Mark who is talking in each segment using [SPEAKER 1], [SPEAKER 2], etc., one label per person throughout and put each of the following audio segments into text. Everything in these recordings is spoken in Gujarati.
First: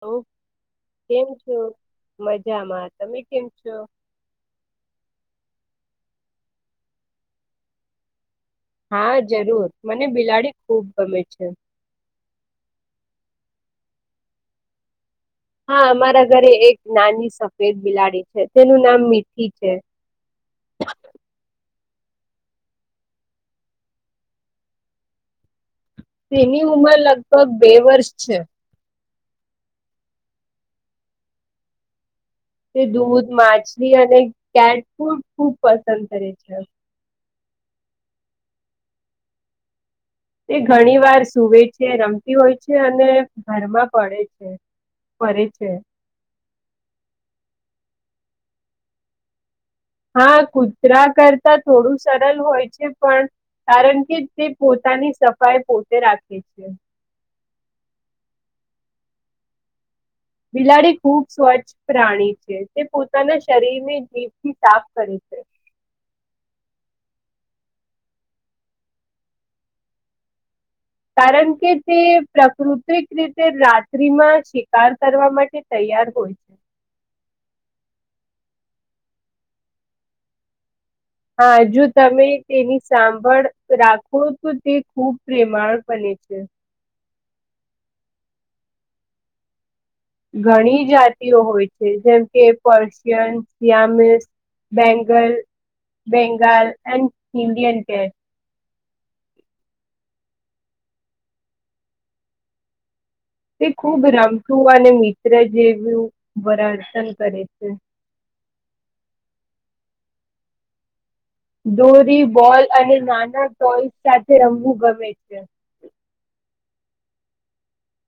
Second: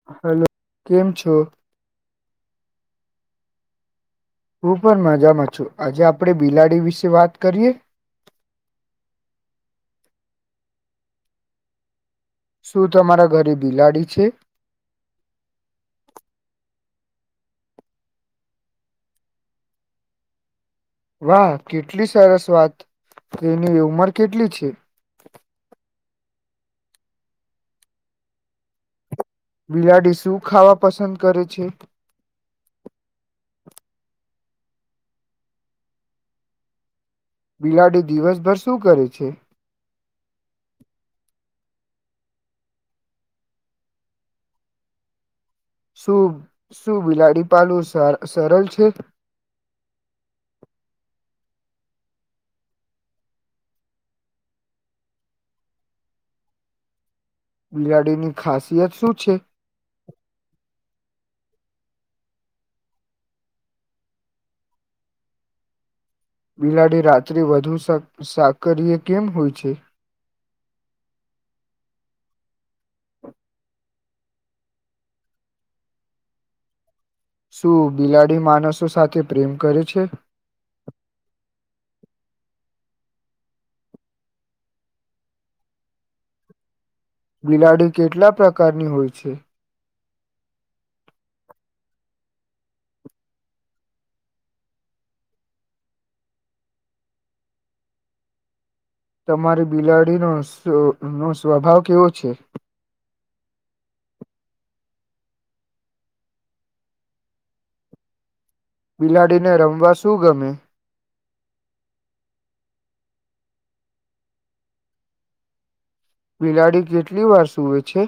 [SPEAKER 1] હ કેમ છો મજામાં તમે કેમ છો?
[SPEAKER 2] હું પણ મજામાં છું આજે આપણે બિલાડી વિશે વાત કરીએ?
[SPEAKER 1] હા જરૂર મને બિલાડી ખૂબ ગમે છે
[SPEAKER 2] શું તમારા ઘરે બિલાડી છે
[SPEAKER 1] હા અમારા ઘરે એક નાની સફેદ બિલાડી છે તેનું નામ મીઠી છે
[SPEAKER 2] [inaudible] વાહ કેટલી સરસ વાત તો એની ઉંમર કેટલી છે
[SPEAKER 1] તેની ઉમર લગભગ બે વર્ષ છે
[SPEAKER 2] બિલાડી શું ખાવા પસંદ કરે છે
[SPEAKER 1] તે દૂધ માછલી અને કેટફૂ ખૂબ પસંદ કરે છે
[SPEAKER 2] બિલાડીુ દિવસભર શું કરે છે
[SPEAKER 1] તે ઘણી વાર સુૂવે છે રમતી હોય છે અને ઘરમાં પડે છે [unintelligible]
[SPEAKER 2] શ શું બિલાડી પાલું સરળ છે
[SPEAKER 1] હા કુતરા કરતા થોડું સરલ હોય છે પણ કારણ કે તે પોતાની સફાઈ પોતે રાખે છે.
[SPEAKER 2] લિયાડીની ખાસિયત શું છે?
[SPEAKER 1] બિલાડી ખૂબ સ્વચ્છ પ્રાણી છે તે પોતાના શરીરને જીભથી સાફ કરે છે.
[SPEAKER 2] [inaudible] બિલાડી રાત્રિ વધુ સાકરીય કેમ હોય છે?
[SPEAKER 1] કારણ કે તે પ્રાકૃતિક રીતે રાત્રિમાં શિકાર કરવા માટે ત તૈયાર હોય છે.
[SPEAKER 2] શું બિલાડી માણસો સાથે પ્રેમ કરે છે?
[SPEAKER 1] હા જો તમે તેની સાંભળ રાખો તો તે ખુબ પ્રેમાળ બને [inaudible]
[SPEAKER 2] બિલાડી કેટલા પ્રકારની હોય છે?
[SPEAKER 1] ઘણી જાતિઓ હોય છે જેમ કે Persian Siamese Bengal Bengal and Indian કે
[SPEAKER 2] તમારી બિલાડીનો નો સ્વભાવ કેવો છે
[SPEAKER 1] તે ખૂબ રામસુ અને મિત્ર જેવું વરાતન કરે છે
[SPEAKER 2] બિલાડીને રમવા શું ગમે
[SPEAKER 1] દોરી બોલ અને નાના ટોય સાથે રમવું ગમે છે
[SPEAKER 2] બિલાડી કેટલી વાર સુવે છે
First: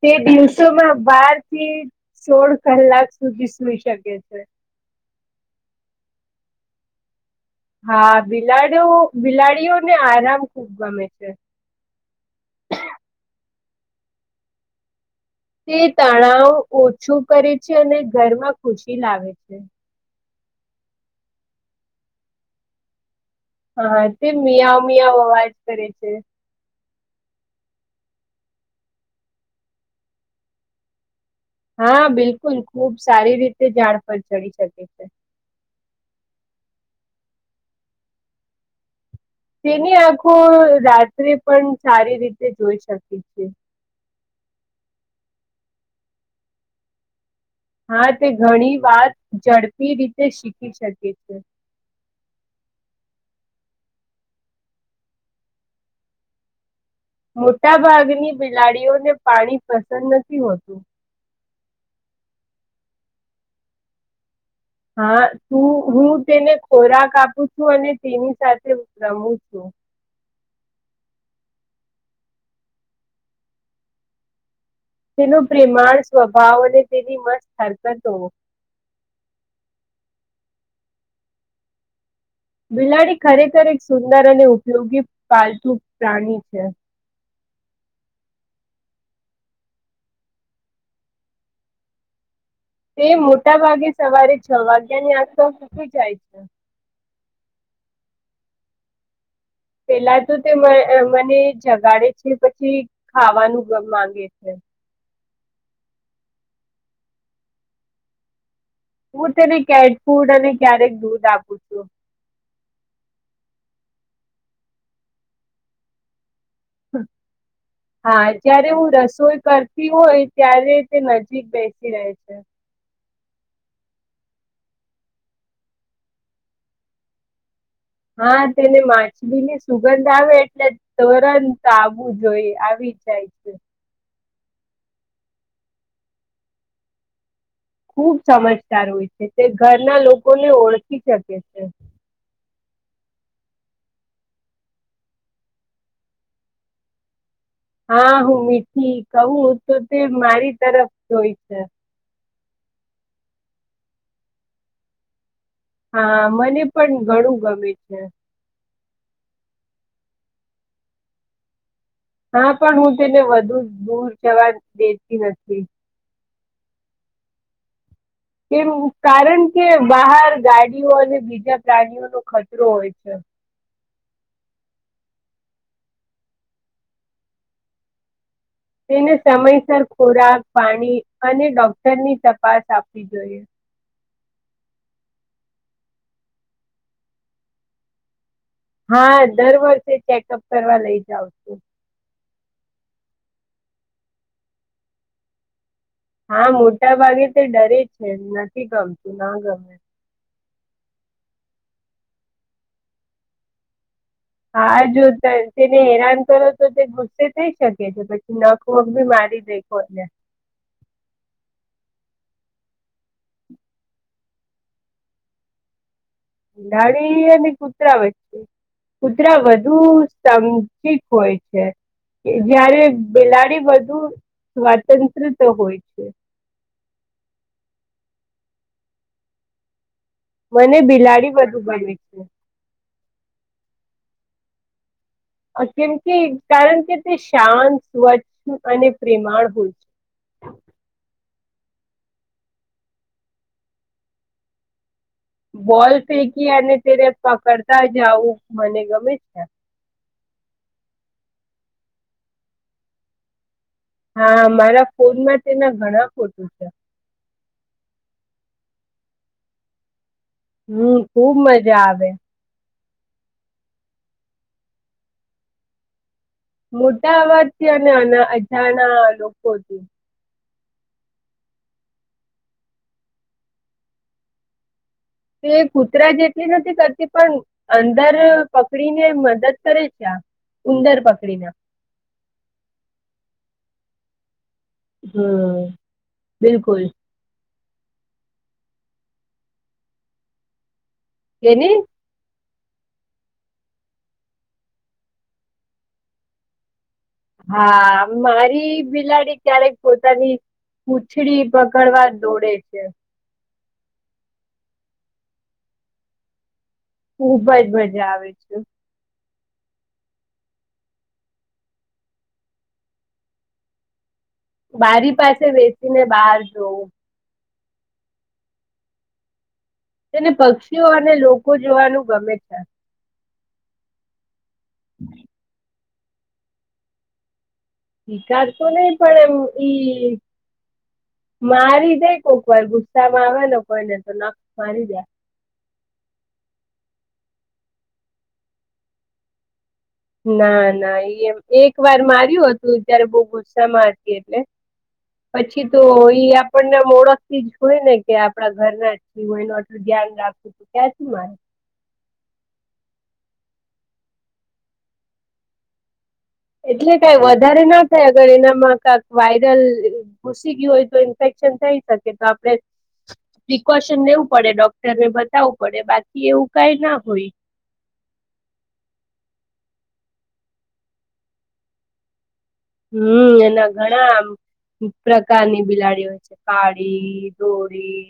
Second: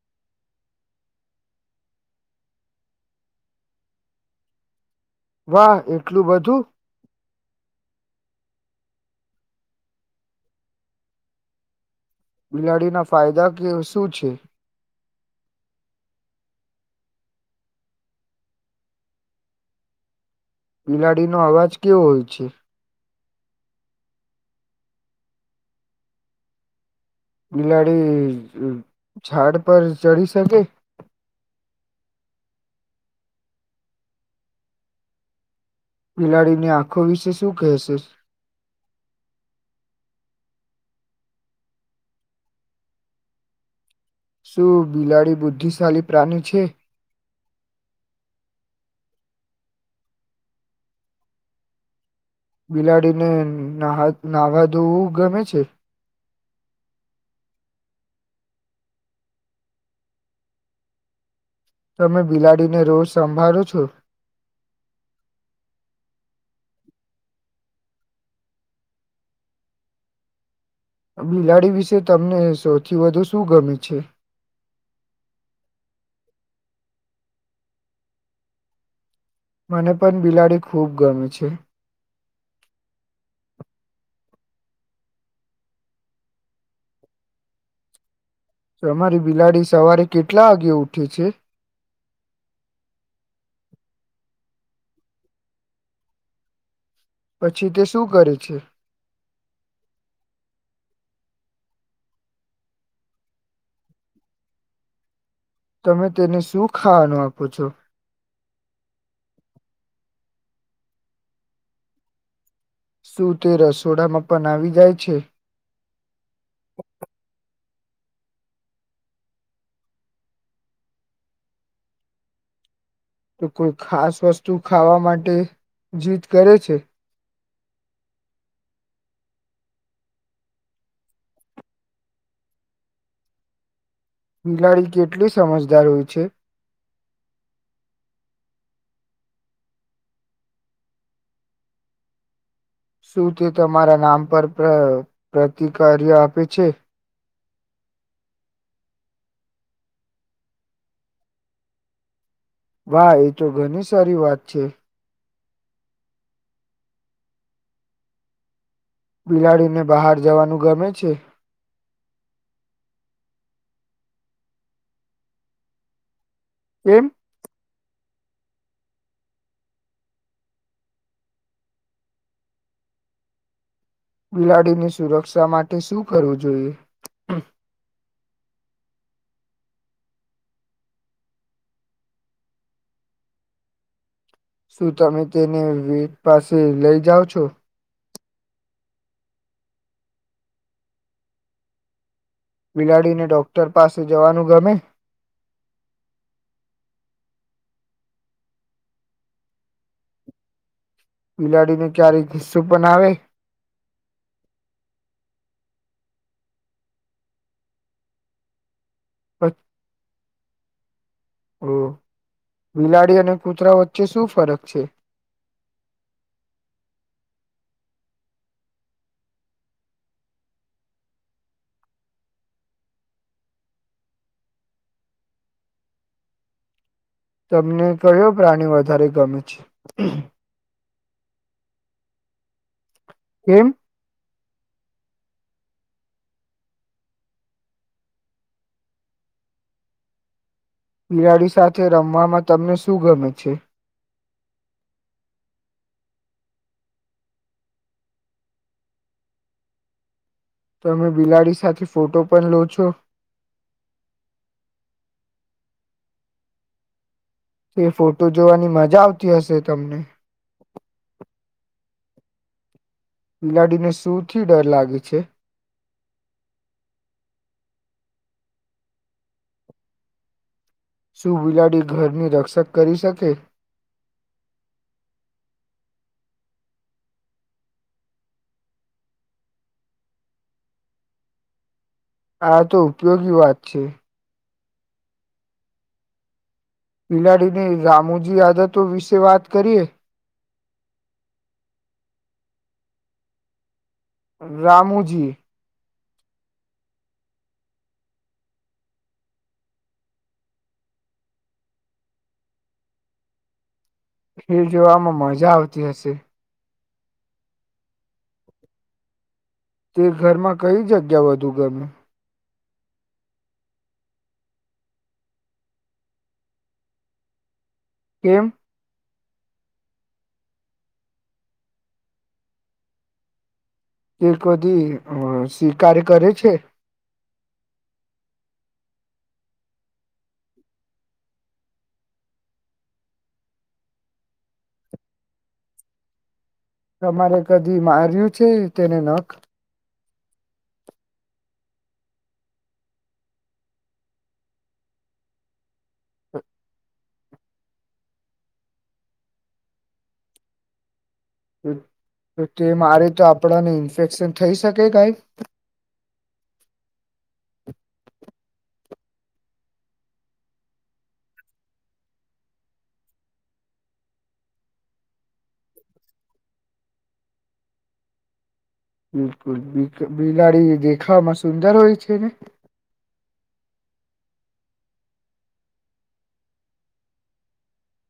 [SPEAKER 1] તે દિવસોમાં બારથી સોળ કલાક સુધી સુઈ શકે છે
[SPEAKER 2] વાહ એટલું બધું
[SPEAKER 1] હા બિલાડીઓ બિલાડીઓને આરામ ખુબ ગમે છે
[SPEAKER 2] બિલાડીના ફાયદા કે શું છે
[SPEAKER 1] તે તણાવ ઓછું કરે છે અને ઘરમાં ખુશી લાવે છે
[SPEAKER 2] બિલાડીનોો અવાજ કેવો હોય છે
[SPEAKER 1] હા તે મિયા મિયાવ અવાજ કરે છે
[SPEAKER 2] બિલાડી ઝાડ પર ચડી શકે
[SPEAKER 1] હા બિલકુલ ખુબ સારી રીતે જાણ પર ચડી શકે છે
[SPEAKER 2] બિલાડીની આંખો વિશે શું કહેશે
[SPEAKER 1] તેની આંખો રાત્રે પણ સારી રીતે જોઈ શકી છે
[SPEAKER 2] શું બિલાડી બુદ્ધિશાળલીી પ્રાણી છે
[SPEAKER 1] હા તે ઘણી વાત ઝડપી રીતે શીખી શકે છે
[SPEAKER 2] બિલાડીને નાહ નાહવા દોવું ગમે છે
[SPEAKER 1] મોટા ભાગની બિલાડીઓને પાણી પસંદ નથી હોતું
[SPEAKER 2] તમે બિલાડીને રોજ સંભાળો છો
[SPEAKER 1] હા તું હું તેને ખોરાક આપું છું અને તેની સાથે રમું છું
[SPEAKER 2] બિલાડી વિશે તમને સૌથી વધુ શું ગમે છે
[SPEAKER 1] તેનું પ્રેમાણ સ્વભાવ અને તેની મત હરકતો
[SPEAKER 2] મને પણ બિલાડી ખૂબ ગમે છે
[SPEAKER 1] બિલાડી ખરેખર એક સુંદર અને ઉપયોગી પાલતુ પ્રાણી છે
[SPEAKER 2] [inaudible] તમારી બિલાડી સવારે કેટલા વાગે ઉઠે છે
[SPEAKER 1] તે મોટા ભાગે સવારે છ વાગ્યાની આસ તો ઉઠી જાય છે
[SPEAKER 2] પછી તે શું કરે છે
[SPEAKER 1] પેલા તો તે મને જગાડે છે પછી ખાવાનું માંગે છે
[SPEAKER 2] તમે તેને શું ખાવાનું આપો છો
[SPEAKER 1] હું તેને કેટ ફૂડ અને ક્યારેક દૂધ આપું છું
[SPEAKER 2] શું તે રસોડામાં પણ આવી જાય છે
[SPEAKER 1] હા જયારે હું રસોઈ કરતી હોય ત્યારે તે નજીક બેસી રહે છે
[SPEAKER 2] તો કોઈ ખાસ વસ્તુ ખાવા માટે જીદ કરે છે
[SPEAKER 1] હા તેને માછલી ની સુગંધ આવે એટલે તરંત આવવું જોઈ આવી થાનક યૂ
[SPEAKER 2] બિલાડી કેટલી સમજદાર હોય છે
[SPEAKER 1] ખૂબ સમજદાર હોય છે તે ઘરના લોકોને ઓળખી શકે છે
[SPEAKER 2] શું તે તમારા નામ પર પ્રતિકાર્ય આપે છે
[SPEAKER 1] હા હું મીઠી કવું તો તે મારી તરફ જોય છે
[SPEAKER 2] વાહ એ તો ઘણી સારી વાત છે
[SPEAKER 1] હા મને પણ ઘણું ગમે છે
[SPEAKER 2] બિલાડીને બહાર જવાનું ગમે છે
[SPEAKER 1] હા પણ હું તેને વધુ દૂર જવા દેતી નથી
[SPEAKER 2] [unintelligible]
[SPEAKER 1] કેમ કારણ કે બહાર ગાડીઓ અને બીજા પ્રાણીઓનો ખતરો હોય છે
[SPEAKER 2] [inaudible] બિલાડીની સુરક્ષા માટે શું કરવું જોઈએ
[SPEAKER 1] તેને સમયસર ખોરાક પાણી અને ડોક્ટરની તપાસ આપવી જોઈએ
[SPEAKER 2] [inaudible] શું તમે તેને વીટ પાસે લઈ જાઓ છો
[SPEAKER 1] હા દર વર્ષે ચેકઅપ કરવા લઇ જઉ છું
[SPEAKER 2] બિલાડીને ડોક્ટર પાસે જવાનું ગમે
[SPEAKER 1] હા મોટા ભાગે તે ડરે છે નથી ગમતું ના ગમે
[SPEAKER 2] બિલાડીને ક્યારે ગુસ્સો પણ આવે
[SPEAKER 1] હા જો તેને હેરાન કરો તો તે ગુસ્સે થઈ શકે છે પછી ન પગ બી મારી દેખો એને
[SPEAKER 2] ઓહ બિલાડી અને કૂતરા વચ્ચે શું ફરક છે
[SPEAKER 1] બિલાડી અને કૂતરા વચ્ચે કુતરા વધુ સમજીક હોય છે જયારે બિલાડી બહુ સ્વતંત્ર હોય છે
[SPEAKER 2] તમને કયો પ્રાણી વધારે ગમે છે
[SPEAKER 1] મને બિલાડી વધુ ગમે છે
[SPEAKER 2] કેમ
[SPEAKER 1] કેમ કે કારણ કે તે શાંત સ્વચ્છ અને પ્રેમાળ હોય છે
[SPEAKER 2] [inaudible] બિલાડી સાથે રમવામાં તમને શું ગમે છે
[SPEAKER 1] બોલ ફેંકી અને તેને પકડતા જ આવું મને ગમે છે
[SPEAKER 2] તમે બિલાડી સાથે ફોટો પણ લો છો
[SPEAKER 1] હા મારા ફોનમાં તેના ઘણા ફોટો છે
[SPEAKER 2] એ ફોટો જોવાની મજા આવતી હશે તમને
[SPEAKER 1] હમ ખુબ મજા આવે
[SPEAKER 2] બિલાડીને સુુંથી ડર લાગે છે
[SPEAKER 1] મોટા અવાજથી અને અજાણા લોકોથી
[SPEAKER 2] શું બિલાડી ઘરની રક્ષક કરી શકે
[SPEAKER 1] તે કૂતરા જેટલી નથી કરતી પણ અંદર પકડીને મદદ કરે છે આ ઉંદર પકડીને
[SPEAKER 2] આ તો ઉપયોગી વાત છે
[SPEAKER 1] હમ બિલકુલ
[SPEAKER 2] બિલાડીની રામુજી આદતો વિશે વાત કરીએ
[SPEAKER 1] તેની
[SPEAKER 2] રામુજી
[SPEAKER 1] હા, મારી બિલાડી ક્યારેક પોતાની પૂછડી બગડવા દોડે છે.
[SPEAKER 2] ફીર, જોવામાં મજા આવતી હશે.
[SPEAKER 1] ખૂબ જ મજા આવે છે.
[SPEAKER 2] તે ઘરમાં કઈ જગ્યા વધુ ગમે છે
[SPEAKER 1] બારી પાસે બેસીને બહાર જોવું.
[SPEAKER 2] કેમ?
[SPEAKER 1] તેને પક્ષીઓ અને લોકો જોવાનું ગમે છે.
[SPEAKER 2] એ કદી શિકાર કરે છે?
[SPEAKER 1] શિકાર તો નહી, પણ એમ ઈ મારી દયે કોક વાર ગુસ્સામાં આવે કોઈને તો નખ મારી જાય.
[SPEAKER 2] તમારે કદી માર્યું છે, તેને નખ
[SPEAKER 1] ના-ના એમ એક વાર માર્યું હતું. ત્યારે બો ગુસ્સામાં હતી એટલે પછી તો ઈ આપણને ઓળખ થી જ હોય, ને કે આપણા ઘરના જ હોયનું આટલું ધ્યાન રાખું છું. ક્યાંથી મારે.
[SPEAKER 2] તો તે મારે તો આપણાને ઇન્ફેક્શન થઈ શકે. કઈ
[SPEAKER 1] એટલે કઈ વધારે ના થાય અગર એનામાં કંઈક વાયરલ ઘુસી ગયું હોય, તો ઇન્ફેક શ થઈ શકે, તો આપણને પ્રિકોશન લેવું પડે ડોક્ટરને બતાવવું પડે, બાકી એવું કઈ ના હોય.
[SPEAKER 2] બિલકુલ બિલાડી દેખાવામાં સુંદર હોય છે, ને?
[SPEAKER 1] હમ્મ, એના ઘણા આમ પ્રકારની બિલાડી હોય છે. કાળી, ધોળી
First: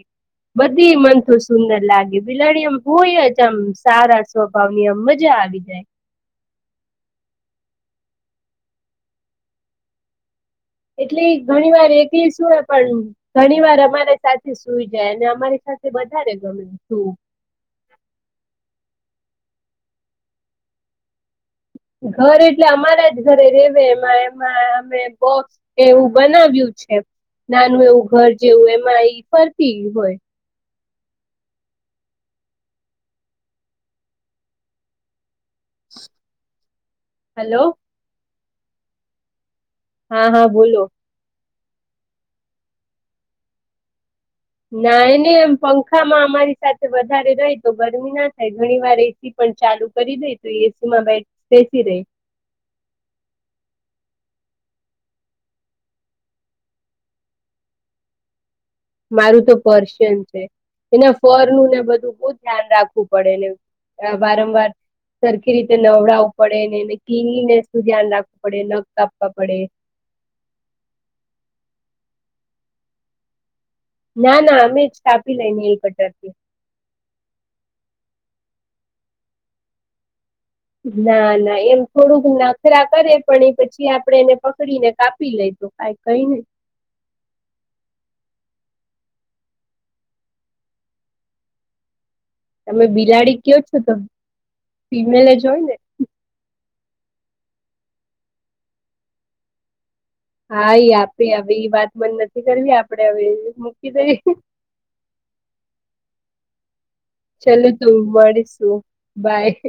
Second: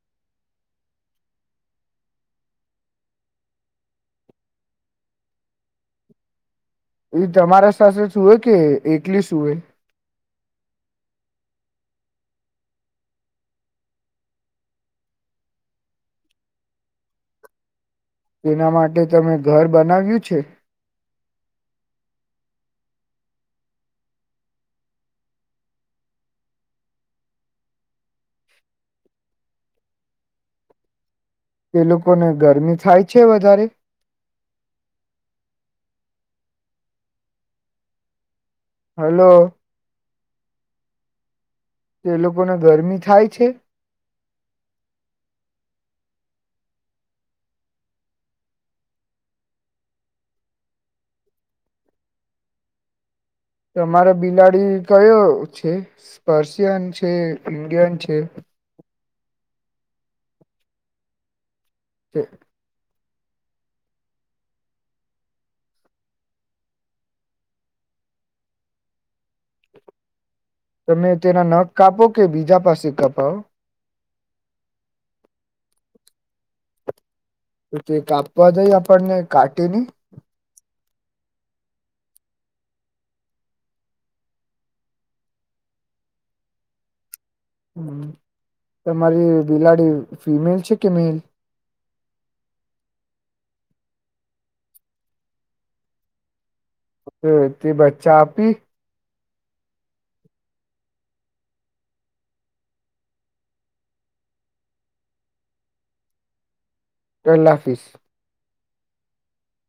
[SPEAKER 1] બધી મનેતો સુંદર લાગે બિલાડી આમ હોય જ, આમ સારા સ્વભાવની આમ મજા આવી જાય.
[SPEAKER 2] એ તમારા સાથે સોય કે એકલી સોય?
[SPEAKER 1] એટલી ઘણી વાર એલી સુય પણ ઘણી વાર અમારે સાથે સુઈ જાય અને અમારી વધારે ગમે તું
[SPEAKER 2] [inaudible] એના માટે તમે ઘર બનાવ્યું છે?
[SPEAKER 1] ઘર એટલે અમારા જ ઘરે રેવે એમાં અમે બો એવું બનાવ્યું છે. નાનું એવું ઘર જેવું એમાં એઈ ફરતી હોય.
[SPEAKER 2] એ લોકોને ગરમી થાય છે, વધારે
[SPEAKER 1] હેલો.
[SPEAKER 2] હલો.
[SPEAKER 1] હા, હા, બોલો.
[SPEAKER 2] કે એ લોકોને ગરમી થાય છે?
[SPEAKER 1] ના, એને એમ પંખામાં અમારી સાથે વધારે રહી તો ગરમી ના થાય ઘણી વાર એસી પ પણ ચાલુ કરી દે તો એસીમાં બેસી રેય.
[SPEAKER 2] [inaudible] તમારે બિલાડી કયો છે પર્શિયન છે? ઈન્ડિયન છે?
[SPEAKER 1] મારું તો પર્શિયન છે એના ફરનું ને બધું બો ધ્યાન રાખ પડેને વારંવાર સરખી રીતે નવડાવવું પડે ને એને કીનીને ધ્યાન રાખવું પડે નખ કાપવા પડે
[SPEAKER 2] તમે તેના નખ કાપો? કે બીજા પાસે કપાવ
[SPEAKER 1] ના-ના અમે જ કાપી લઈને કટરથી
[SPEAKER 2] તો તે કાપવા દઈ આપણને કાટે ની
[SPEAKER 1] ના-ના એમ થોડુંક નાખરા કરે પણ એ પછી આપણને એને પકડીને કાપી લેય કઈ નહીં
[SPEAKER 2] હમ તમારી બિલાડી ફિમેલ છે કે મેલ?
[SPEAKER 1] તમે બિલાડી કયો છો ત ફિમેલ જ હોય ને
[SPEAKER 2] તે બચ્ચા આપી
[SPEAKER 1] હા ઈ આપે હ ઈ વાત મન નથી કરવી આપડે હવે મૂકી દઈ
[SPEAKER 2] [inaudible] તો
[SPEAKER 1] ચાલ
[SPEAKER 2] લાફીશ
[SPEAKER 1] તું મળીશું બાય